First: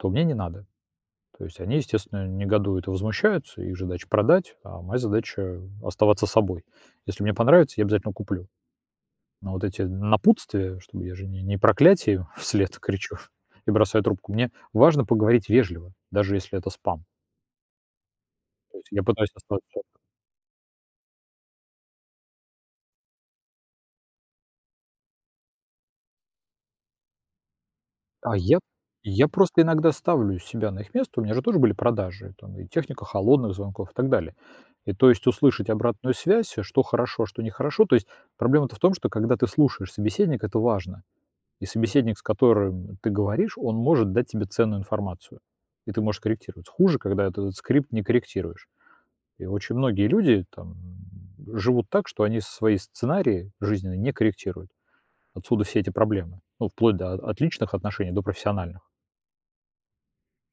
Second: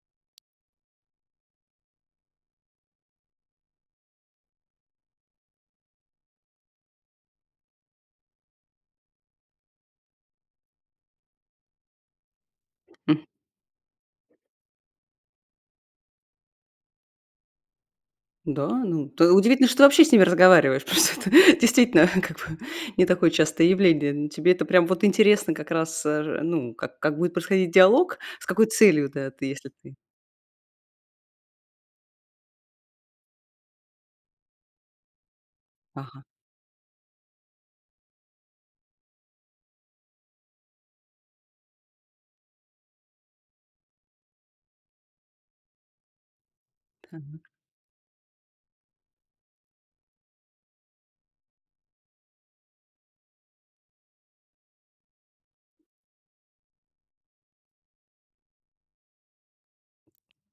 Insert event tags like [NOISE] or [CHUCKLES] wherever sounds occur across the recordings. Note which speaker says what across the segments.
Speaker 1: То мне не надо. То есть они, естественно, негодуют и возмущаются, их же задача продать, а моя задача оставаться собой. Если мне понравится, я обязательно куплю. Но вот эти напутствия, чтобы я же не не проклятие им вслед кричу
Speaker 2: М.
Speaker 1: и бросаю трубку, мне важно поговорить вежливо, даже если это спам.
Speaker 2: Н-да,
Speaker 1: То есть я
Speaker 2: ну,
Speaker 1: пытаюсь
Speaker 2: т удивительно, что
Speaker 1: оставаться
Speaker 2: ты вообще с ними разговариваешь, потому что это, действительно, как бы не такое частое явление. Ну, тебе это прям вот интересно как раз, э, же, ну, как как будет происходить диалог,
Speaker 1: А
Speaker 2: с
Speaker 1: я
Speaker 2: какой целью
Speaker 1: я
Speaker 2: это ты,
Speaker 1: просто
Speaker 2: если
Speaker 1: иногда
Speaker 2: ты
Speaker 1: ставлю себя на их место, у меня же тоже были продажи, там и техника холодных звонков, и так далее. И то есть услышать обратную
Speaker 2: Ага.
Speaker 1: связь, а что хорошо, а что не хорошо. То есть проблема-то в том, что когда ты слушаешь собеседника, это важно, И собеседник, с которым ты говоришь, он может дать тебе ценную информацию, и ты можешь корректировать. Хуже, когда
Speaker 2: Так.
Speaker 1: этот скрипт не корректируешь. И очень многие люди там живут так, что они свои сценарии жизненные не корректируют. Отсюда все эти проблемы, ну, вплоть до от личных отношений до профессиональных.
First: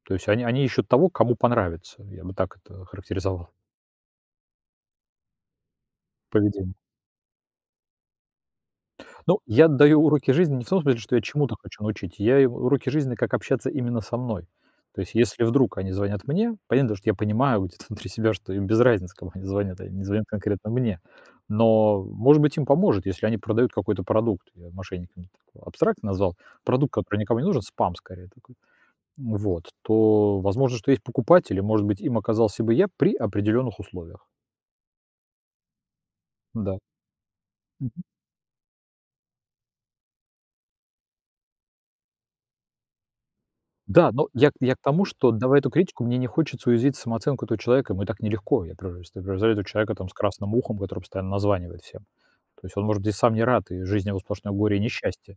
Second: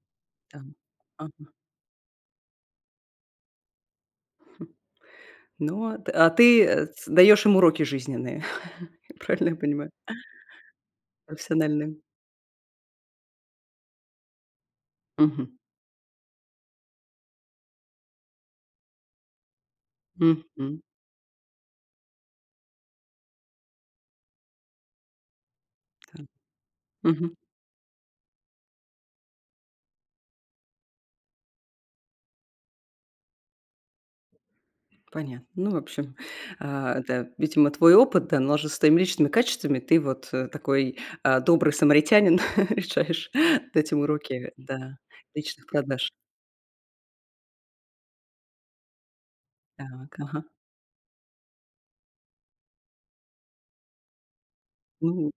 Speaker 1: То есть они
Speaker 2: Да,
Speaker 1: они ищут того, кому
Speaker 2: ага.
Speaker 1: понравится, я бы так это охарактеризовал.
Speaker 2: Хм, ну, а т а ты,
Speaker 1: Поведение.
Speaker 2: э, ц даешь им уроки жизненные, [CHUCKLES] я
Speaker 1: Ну,
Speaker 2: правильно я
Speaker 1: я
Speaker 2: понимаю?
Speaker 1: даю уроки жизни не в том смысле, что я чему-то хочу
Speaker 2: Профессиональные.
Speaker 1: научить, я им уроки жизни, как общаться именно со мной. То есть если
Speaker 2: Мгм.
Speaker 1: вдруг они звонят мне, понятно дело, что я понимаю вот это внутри себя что им без разницы, кому они звонят, а, они не звонят конкретно
Speaker 2: Мгм.
Speaker 1: мне. Но, может быть, им поможет, если они продают какой-то продукт, я мошенниками так абстрактно
Speaker 2: М,
Speaker 1: назвал, продукт, который
Speaker 2: мгм.
Speaker 1: никому не нужен, спам скорее такой. М, вот то, возможно, что есть покупатель, и, может быть, им оказался бы я при определённых условиях.
Speaker 2: Понятно. Ну, в общем,
Speaker 1: Н-да.
Speaker 2: а, это видимо
Speaker 1: Мгм.
Speaker 2: твой опыт, да, но он же с твоими личными качествами, ты вот, э, такой, а, добрый самаритянин [LAUGHS] решаешь дать им
Speaker 1: Да, но я
Speaker 2: уроки,
Speaker 1: я к
Speaker 2: да,
Speaker 1: тому, что, давая
Speaker 2: личных
Speaker 1: эту критику,
Speaker 2: продаж.
Speaker 1: мне не хочется уязвить самооценку этого человека, ему и так нелегко. Я просто превзойду человека там с
Speaker 2: Так, ага.
Speaker 1: красным ухом, который постоянно названивает всем. То есть он, может быть, и сам не рад, и жизнь его сплошное горе и
Speaker 2: Ну,
Speaker 1: несчастье.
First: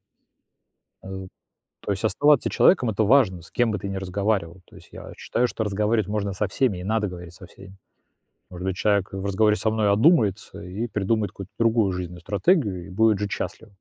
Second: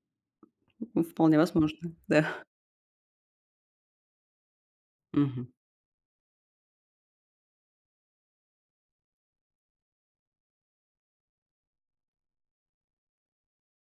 Speaker 2: у м,
Speaker 1: Э,
Speaker 2: вполне возможно,
Speaker 1: то есть
Speaker 2: да.
Speaker 1: оставаться человеком- это важно, с кем бы ты не разговаривал. То есть я
Speaker 2: Мгм.
Speaker 1: считаю, что разговаривать можно со всеми и надо говорить со всеми. Может быть, человек, э, в разговоре со мной одумается и придумает какую-то другую жизненную стратегию и будет жить счастливо.